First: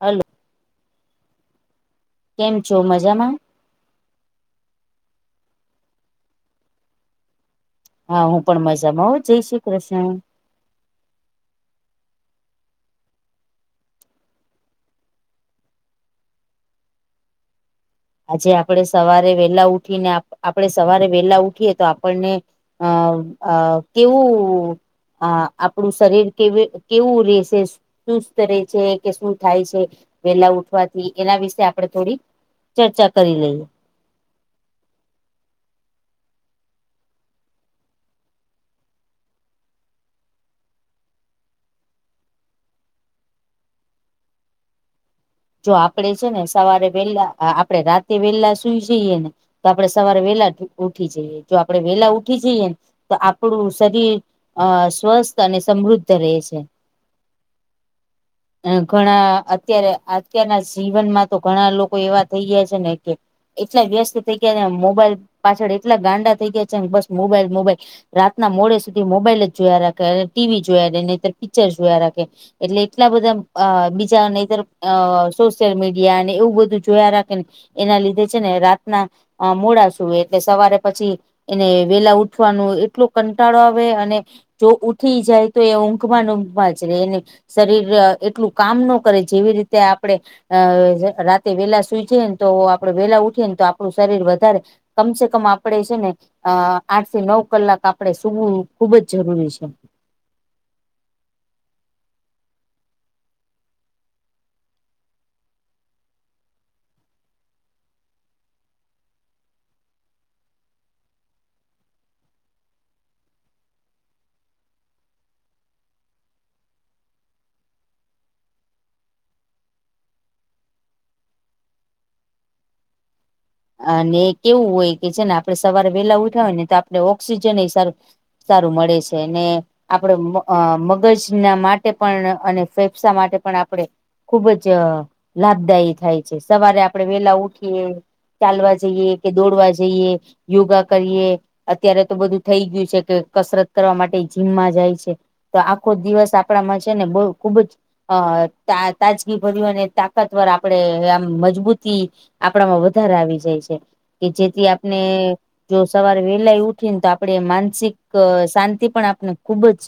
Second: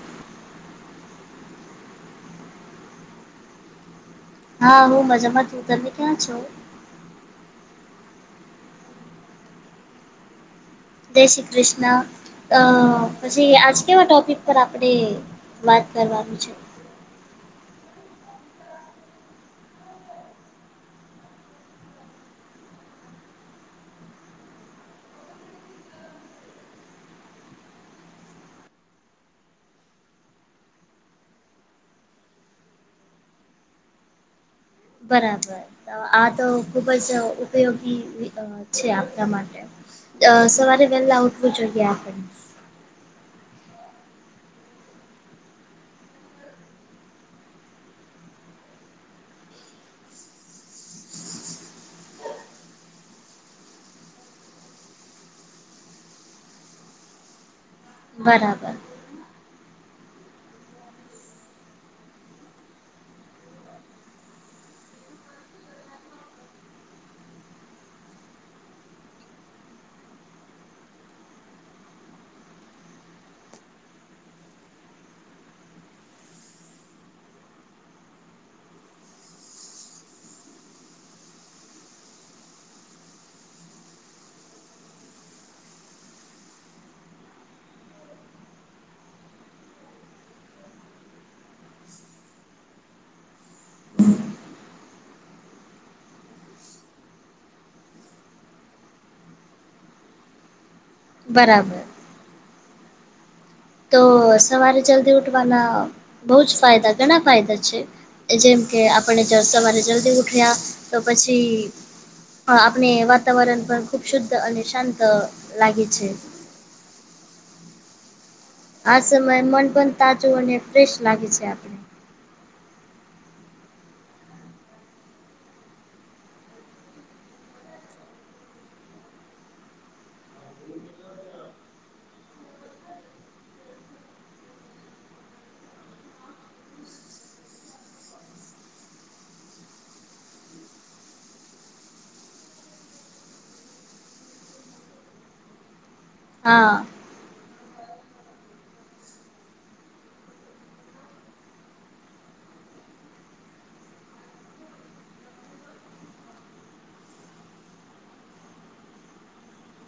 Hello. કેમ છો મજામાં? હા હું મજામાં છું, તમે ક્યાં છો? હા હું પણ મજામાં હો જય શ્રી કૃષ્ણ. જય શ્રી કૃષ્ણ, અ પછી આજ કેવા ટોપિક પર આપણે વાત કરવાની છે. આજે આપણે સવારે વેલા ઉઠીને આપણે સવારે વેલા ઉઠીએ આપણને આ [inaudible] આ આપણું શરીર કેવી કેવું રેહશે? સુસ્ત રહે છે કે શું થાય છે વેલા ઉઠવાથી એના વિશે આપડણે થોડી ચર્ચા કરી લઈએ. બરાબર આ તો ખુબ જ ઉપયોગી છે આપણા માટે. અ સવારે વહેલા ઉઠવું જોઈએ આપણે. જો આપડે છે ને સવારે વેહલા આપણે રાતે વેલા સુઈ જઈએ ને, તો આપણે સવારે વેલા ઉઠી જઈએ જો આપડે વેલા ઉઠી જઈએ ને તો આપણું શરીર અ સ્વસ્થ અને સમૃદ્ધ રહે છે. બરાબર. ઘણા અત્યારે અત્યારના જીવનમાં તો ઘણા લોકો એવા થઈ ગયા છે ને કે, એટલા વ્યસ્ત થઇ ગયા મોબાઈલ પાછળ એટલા ગાંડા થઈ ગયા છે બસ મોબાઈલ મોબાઈલ. રાતના મોડે સુધી મોબાઈલ જ જોયા રાખે અને ટીવી જોયા રહે નહિતર પિક્ચર જોયા રાખે. એટલે એટલા બધા અ બીજા નહિતર અ સોશિયલ મીડિયા અને એવું બધું જોયા રાખે ને, એના લીધે છે ને રાતના મોડા સૂવે એટલે સવારે પછી એને વેલા ઉઠવાનો એટલો કંટાળો આવે અને જો ઊઠી જાય તો એ ઊંઘમાં ને ઊંઘમાં જ રહે ને શરીર એટલું કામ ન કરે, જેવી રીતે આપડે અ રાતે વેલા સુઈ જઈએ ને તો આપડે વેલા ઉઠે ને તો આપણું શરીર વધારે કમસે કમ આપડે છે ને અ આઠથી નવ કલાક આપણેે સુૂવું ખુબ જ જરૂરી છે. બરાબર તો સવારે જલ્દી ઉઠવાના બહુ જ ફાયદા ઘણા ફાયદા છે. જેમ કે આપણે સવારે જલ્દી ઉઠ્યા તો પછી આપણે વાતાવરણ પણ ખુબ શુદ્ધ અને શાંત લાગે છે. આ સમય મન પણ તાજું અને ફ્રેશ લાગે છે. અને કેવું હોય કે છે ને આપડે સવારે વહેલા ઉઠયા હોય ને તો આપડે ઓક્સિજન એ સારું સારું મળે છે ને આપણે મગજ ના માટે પણ અને ફેફસા માટે પણ આપણે ખુબ જ લાભદાયી થાય છે. સવારે આપણે વેલા ઉઠીએ. ચાલવા જઈએ કે દોડવા જઈએ, યોગા કરીએ અત્યારે તો બધું થઈ ગયું છે કે કસરત કરવા માટે જીમમાં જાય છે તો આખો દિવસ આપડામાં હા છે ને બહુ ખુબ જ અ તાજગીભર્યું અને તાકાતવર આપડે આમ મજબૂતી આપડામાં [unintelligible] ગર આવી જાય છે કે જેથી આપણે જો સવારે વેલાય ઉઠીને તો આપણે માનસિક શાંતિ પણ આપણે ખુબ જ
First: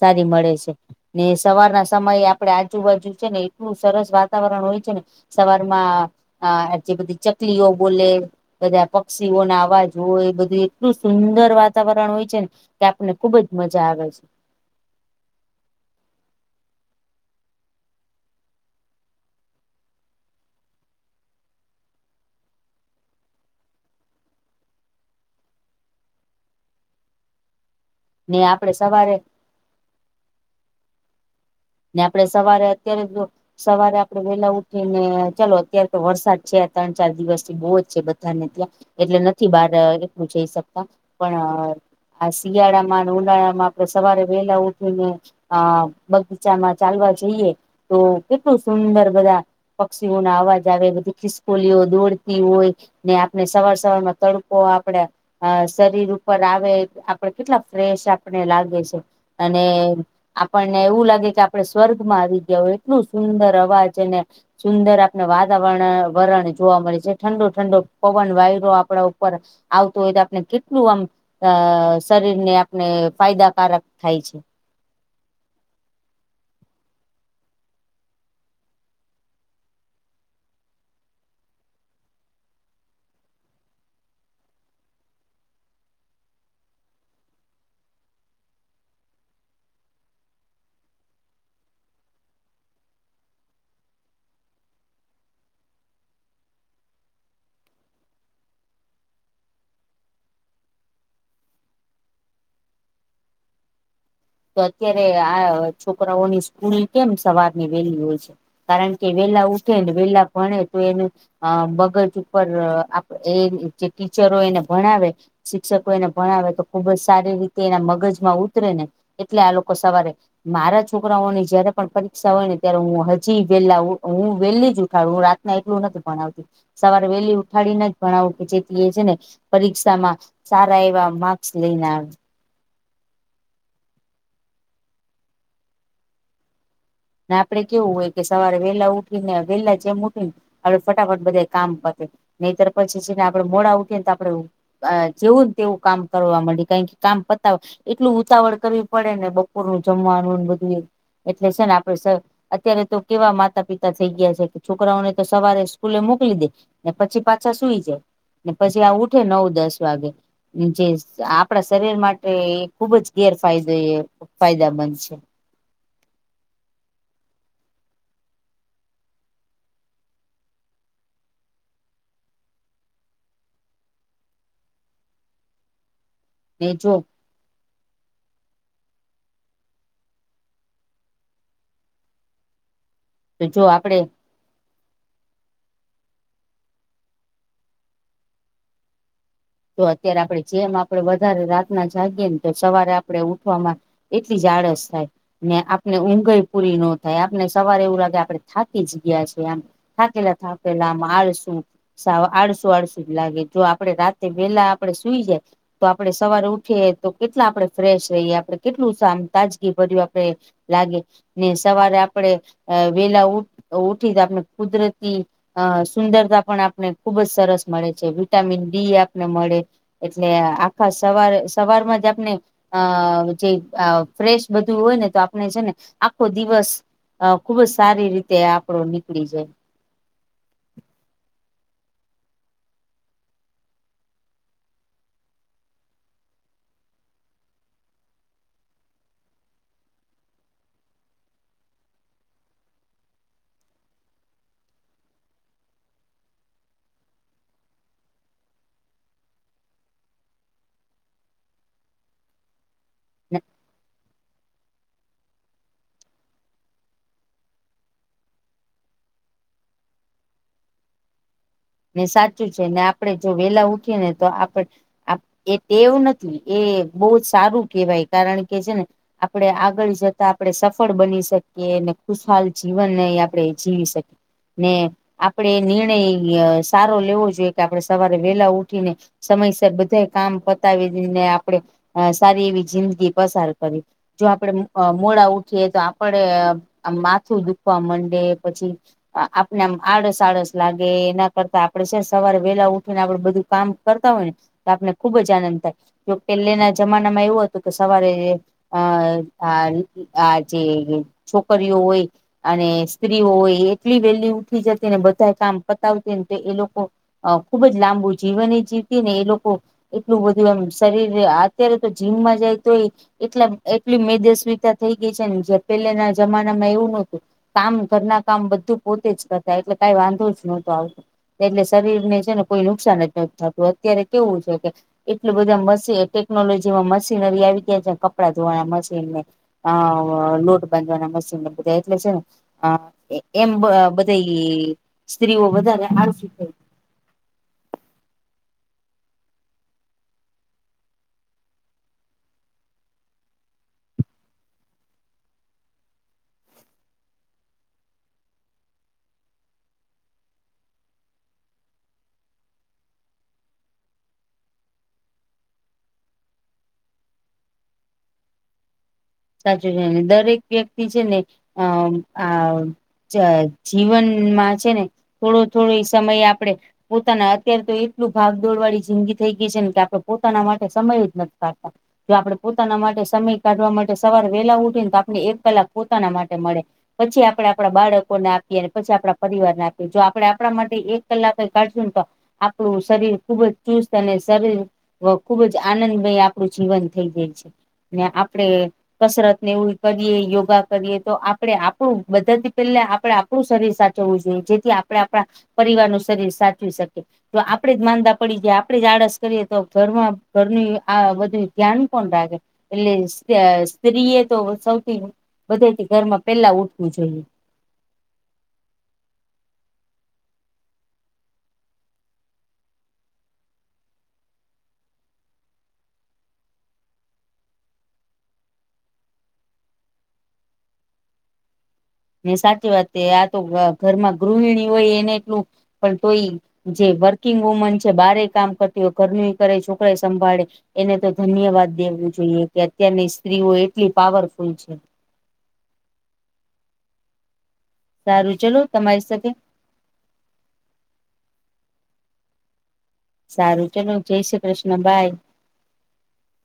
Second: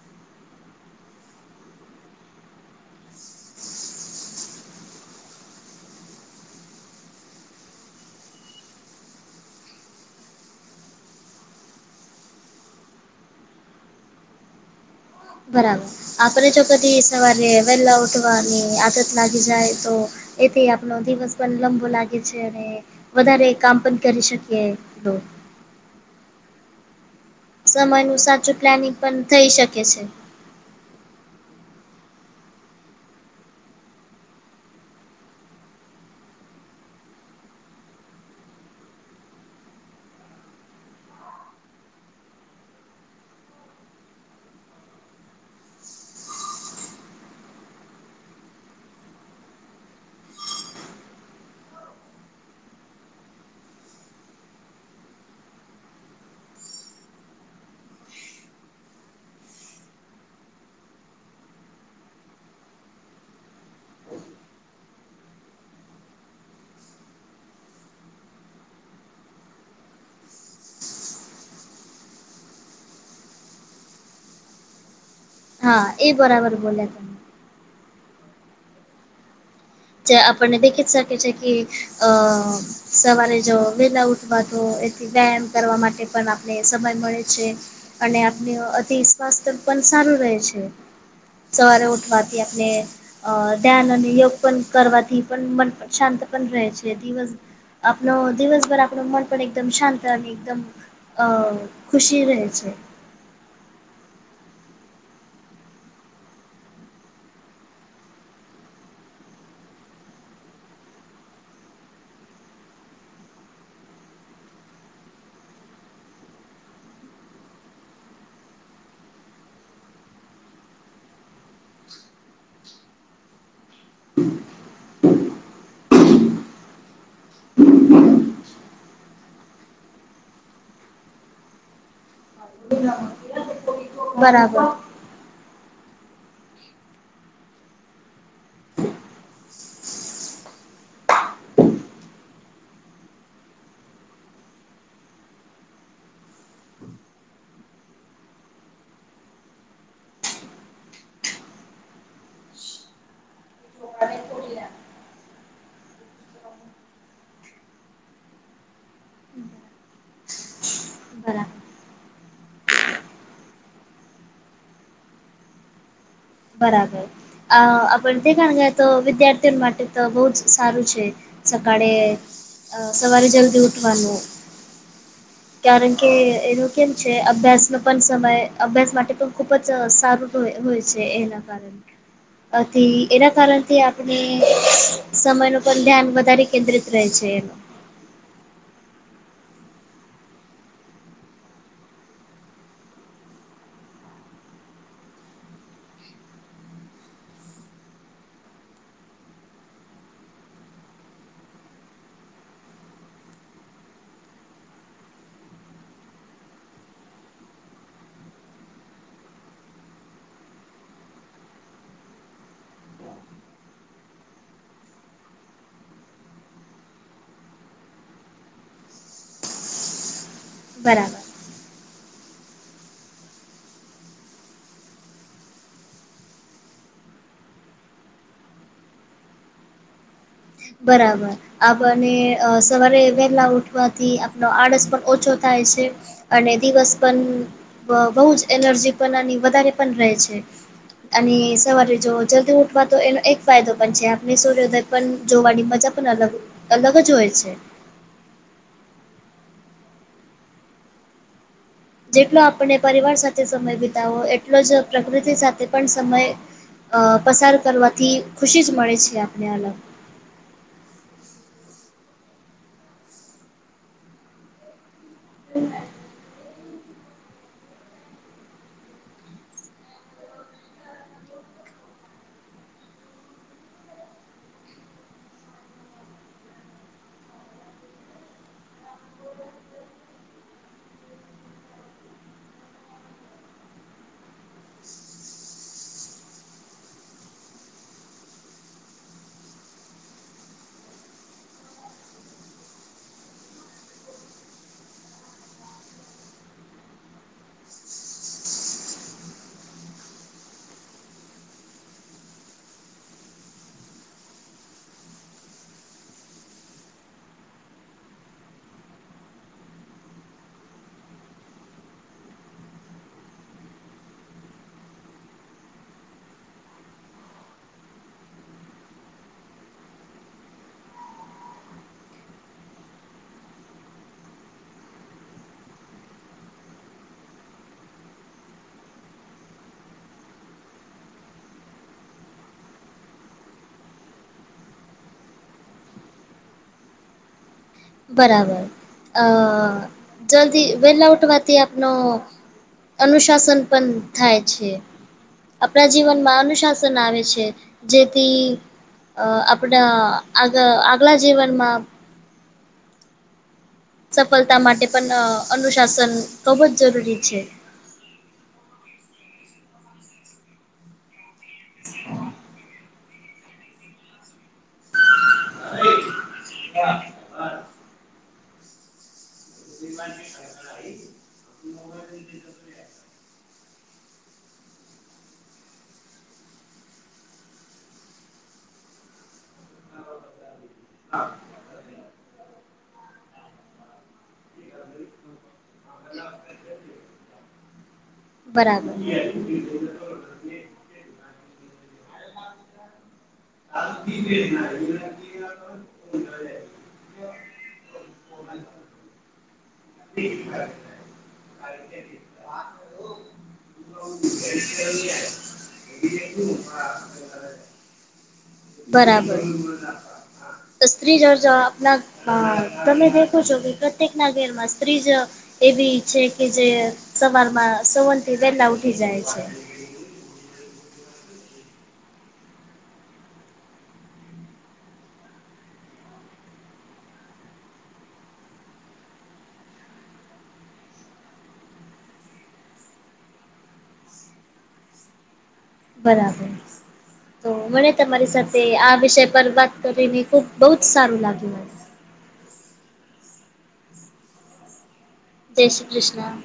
સારી મળે છે. ને સવાર ના સમયે આપડે આજુબાજુ છે ને એટલું સરસ વાતાવરણ હોય છે ને સવાર માં આ જે બધી ચકલીઓ બોલે બધા પક્ષીઓના અવાજ હોય એ બધું એટલું સુંદર વાતાવરણ હોય છે ને તે આપણને ખુબ જ મજા આવે છે. બરાબર આપડે જો કદી સવારે વેલા ઉઠવાની આદત લાગી જાય તો એથી આપડો દિવસ પણ લંબો લાગે છે અને વધારે કામ પણ કરી શકીએ તો સમયનું ને સાચું આપડે પ્લાનિંગ સવારે પણ થઈ શકે છે. ને આપડે સવારે અત્યારે જો સવારે આપડે વેલા ઉઠી ને ચાલો અત્યારે તો વરસાદ છે ત્રણ ચાર દિવસથી બહુ જ છે બધા ને ત્યાં એટલે નથી બહાર એટલું જઈ શકતા પણ આ શિયાળામાં અને ઉનાળામાં આપણે સવારે વેલા ઉઠીને [unintelligible] બગીચામાં જઈએ તો કેટલું સુંદર બધા પક્ષીઓ ના અવાજ આવે બધી ખિસકોલીઓ દોડતી હોય ને આપણે સવાર સવારમાં તડકો આપડે અ શરીર ઉપર આવે આપડે કેટલા ફ્રેશ આપણને લાગે છે. અને આપણને એવું લાગે આપડે સ્વર્ગમાં આવી ગયા હોય એટલું સુંદર અવાજ અને સુંદર આપને વાતાવરણ વરણ જોવા મળે છે ઠંડો ઠંડો પવન વાયરો આપણા ઉપર આવતું હોય તો આપણે કેટલું આમ શરીર ને આપણે ફાયદાકારક થાય છે. હા એ બરાબર બોલ્યા. આપણને દેખી જ શકે છે કે [unintelligible] સવારે જ વેલા ઉઠવા તો એથી વ્યાયામ કરવા માટે પણ આપને સમય મળે છે. અને આપનું અતિ સ્વાસ્થ્ય પણ સારું રહે છે. સવારે ઉઠવાથી આપણે અ ધ્યાન અને યોગ પણ કરવાથી પણ મન પણ શાંત પણ રહે છે દિવસ આપણો દિવસભર આપણુ મન પણ એકદમ શાંત અને એકદમ ખુશી વેચ. તો આ છોકરાઓની સ્કૂલ કેમ સવારની વહેલી છે. કારણ કે વેલા ઉઠે ને વેલા ભણે તો એનું અ બગજ ઉપર એ જે ટીચરો એને ભણાવે શિક્ષકો એને ભણાવે તો ખુબ જ સારી રીતે એના મગજમાં ઉતરે ને એટલે આ લોકો સવારે મારા છોકરાઓની જયારે પણ પરીક્ષા હોય ને ત્યારે હું હજી હું વેલી ઉઠું વહેલા જ ઉઠાડું ના એટલું નથી ભણાવતી સવારે વહેલી ઉઠાડીને જ ભણાવું કે જેથી એ છે ને પરીક્ષામાં સારા એવા માર્ક્સ લઈને આવે. [inaudible] બરાબર ને આપડે કેવું હોય કે સવારે વેહલા ઉઠીને વેહેલા જેમ ઉઠી ને આપડે ફટાફટ બધા કામ પતે નહીતર પછી જે ને આપડે મોડા ઉઠીએ ને તો આપડે અ જેવુંને તેવું કામ કરવા મળી જાય કામ પતા એટલું ઉતાવળ કરવી પડે ને બપોરનું જમવાનું ને બધું એટલે છે ને અત્યારે તો કેવા માતા પિતા થઈ ગયા છે કે છોકરાઓને તો સવારે સ્કૂલે મોકલી દે પછી પાછા સુઈ જાય ને પછી આ ઉઠે નવ દસ વાગે જે બરાબર આપણા શરીર માટે એ ખુબ જ ગેરફાયદો એ ફાયદાામંધ છે બરાબર આપ તે કાર તો વિદ્યાર્થીઓ તો બહુ જ સારું છે. [unintelligible] સવારે જલ્દી ઉઠવાનું કારણ કે. એનો ને કેમ જો છે અભ્યાસ ન પણ સમય અભ્યાસ માટે પણ ખુબ જ સારું હોય છે. એના કારણ એના તો જો કારણથી આપડે આપણે. એ સમય પણ ધ્યાન વધારે કેન્દ્રિત રહે છે. તો અત્યારે આપણેે જેમ આપડે વધારે રાતના જાગીએ ને તો સવારે આપણે ઉઠવામાં એટલી જળસ થાય. ને આપને ઊંઘય પૂરી ન થાય આપને સવારે એવું લાગે આપણે થાકી જ ગયા છેએ આમ થાકેલા થાકેલા આમ આળસુ સાવ આળસુ આળસું જ લાગે જો આપડે રાત્રે વહેલા આપડે સુઈ જઈ તો આપડણે સવારે ઉઠીએ તો કેટલા આપડણે ફ્રેશ રહીએ આપડણે કેટલું તાજગી ભર્યું આપડે લાગે ને સવારે આપણેે વેલા ઉઠીને આપણે કુદરતી અ સુંદરતા પણ આપને ખુબજ સરસ મળે છે વિટામિન ડી ને મળે એટલે આખા બરાબર સવારે સવારમાં જ આપને અ જે ફ્રેશ બધું હોય ને તો આપણે છે ને આખો દિવસ અ ખુબ જ સારી રીતે આપડો નીકળી જાય બરાબર આપને સવારે વહેલા ઉઠવાથી આપનો આળસ પણ ઓછો થાય છે. અને દિવસ પણ બહુ જ એનર્જી પણ વધારે રહે છે અને સવારે જો જલ્દી ઉઠવા તો એનો એક ફાયદો પણ છે આપને સૂર્યોદય પણ જોવાની મજા પણ અલગ અલગ જ હોય છે. જેટલો આપને પરિવાર સાથે સમય વિતાવવો એટલો જ પ્રકૃતિ સાથે પણ સમય અ પસાર કરવાથી ખુશી જ મળે છે આપને અલગ. ને સાચું છે. ને આપડે જો વેલા ઉઠી ને તો આપડ એ ટેવું નથી. એ બહુ જ સારું કેહેવાય કારણ કે છે ને આપણે આગળ જતા આપણે સફળ બની શકીએ અને ખુશહાલ જીવનને આપણે જીવી શકીએ ને આપડે એ નિર્ણય સારો લેવો જોઈએ કે આપણે સવારે વેલા ઉઠીને સમયસર બધા કામ પતાવીને આપડે સારી એવી જિંદગી પસાર કરી જો આપડે મોડા ઉઠીએ તો આપડે માથું દુખવા માંડે પછી આપણે આમ આળસ આળસ લાગે ના કરતા આપડે છે સવારે વેલા ઉઠીને આપડે બધું કામ કરતા હોય ને તો આપને ખુબ જ આનંદ થાય જો પહેલેના જમાનામાં એવું હતું કે સવારે અ આ આ જે છોકરીઓ હોય અને સ્ત્રીઓ એટલી વેલી ઉઠી જતી ને બધા કામ પતાવતીને તો એ લોકો અ ખુબ જ લાંબુ જીવન એ જીવતી ને એ લોકો એટલું બધું એમ શરીર અત્યારે તો જીમમાં જાય તોય એટલા એટલી મેદસ્વીતા થઈ ગઈ છે ને જે પેલાના જમાનામાં એવું નહોતું કામ ઘરના કામ બધું પોતે જ કરતા એટલે કઈ વાંધો જ નહતો આવ એટલે શરીર ને છે ને કોઈ નુકસાન જ થતું અત્યારે કેવું છે કે એટલ બધા મશીન ટેકનોલોજી માં મશીનરી આવી ગયા છે કપડાં ધોવાના મશીનને હા લોટ બાંધવાના મશીન બધા એટલે છે ને અ એમ બધા સ્ત્રીઓ બધાને હાલશે. બરાબર અ જલ્દી વેલ ઉઠવાથી આપનો અનુશાસન પણ થાય છે. આપણા જીવનમાં અનુશાસન આવે છે જેથી અ આપણા આગ આગલા જીવનમાં સફળતા માટે પણ અનુશાસન ખૂબ જ જરૂરી છે. સાચું છેને દરેક વ્યક્તિ છે ને અ આ ચ જીવનમાં છે ને થોડો થોડો સમય આપડે પોતાના અત્યારે તો એટલું ભાગદોડવાળી જિંદગી થઈ ગઈ છે ને કે આપણે પોતાના માટે સમય જ નથી કાઢતા જો આપણે પોતાના માટે સમય કાઢવા માટે સવાર વેલા ઉઠી ને તો આપને એક પહેલાક પોતાના માટે મળે પછી આપડે આપણા બાળકોને આપીએ અને પછી આપણા પરિવારને આપીએ જો આપડે આપણા માટે એક કલાક જ કાઢશું તો આપણું શરીર ખુબ જ ચુસ્ત અને શરીર ને ખૂબ જ આનંદમય આપણું જીવન થઈ જાય છે ને આ આપડે બરાબર કસરત ને એવું કરીએ યોગા કરીએ તો આપડે આપણું બધાથી પેલા આપણેે આપડુ શરીર સાચવવું જોઈએ જેથી આપણે આપણા પરિવાર નું શરીર સાચવી શકીએ તો આપડે જ માંદા પડી જાય આપડે જ આડસ કરીએ તો ઘરમાં ઘરની આ બધું ધ્યાન કોણ રાખે એટલે અ પ્રિય તો સૌથી બધાથી ઘરમાં પેલા ઉઠવું જોઈએ. બરાબર. સ્ત્રી આપના અ તમે દેખો છો કે પ્રત્યેક ના ઘેર માં ત્રીજ એવી છે કે જે સવારમાં સવન થી વહેલા ઉઠી જાય છે. ને સાચી વાત છે આ તો ઘરમાં ગૃહિણી હોય એને એટલું પણ તોય જે વર્કિંગ વુમન છે બારે કામ કરતી હોય ઘરનું કરે છોકરા સંભાળે એને તો ધન્યવાદ દેવું જોઈએ કે અત્યારની સ્ત્રીઓ એટલી પાવરફુલ છે. બરાબર તો મને તમારી સારું ચલો સાથે આ તમારી વિષય સાથે પર વાત કરીને ખુબ બહુ જ સારું લાગ્યું મને સારું ચાલો જય શ્રી કૃષ્ણ બાય જય શ્રી કૃષ્ણ.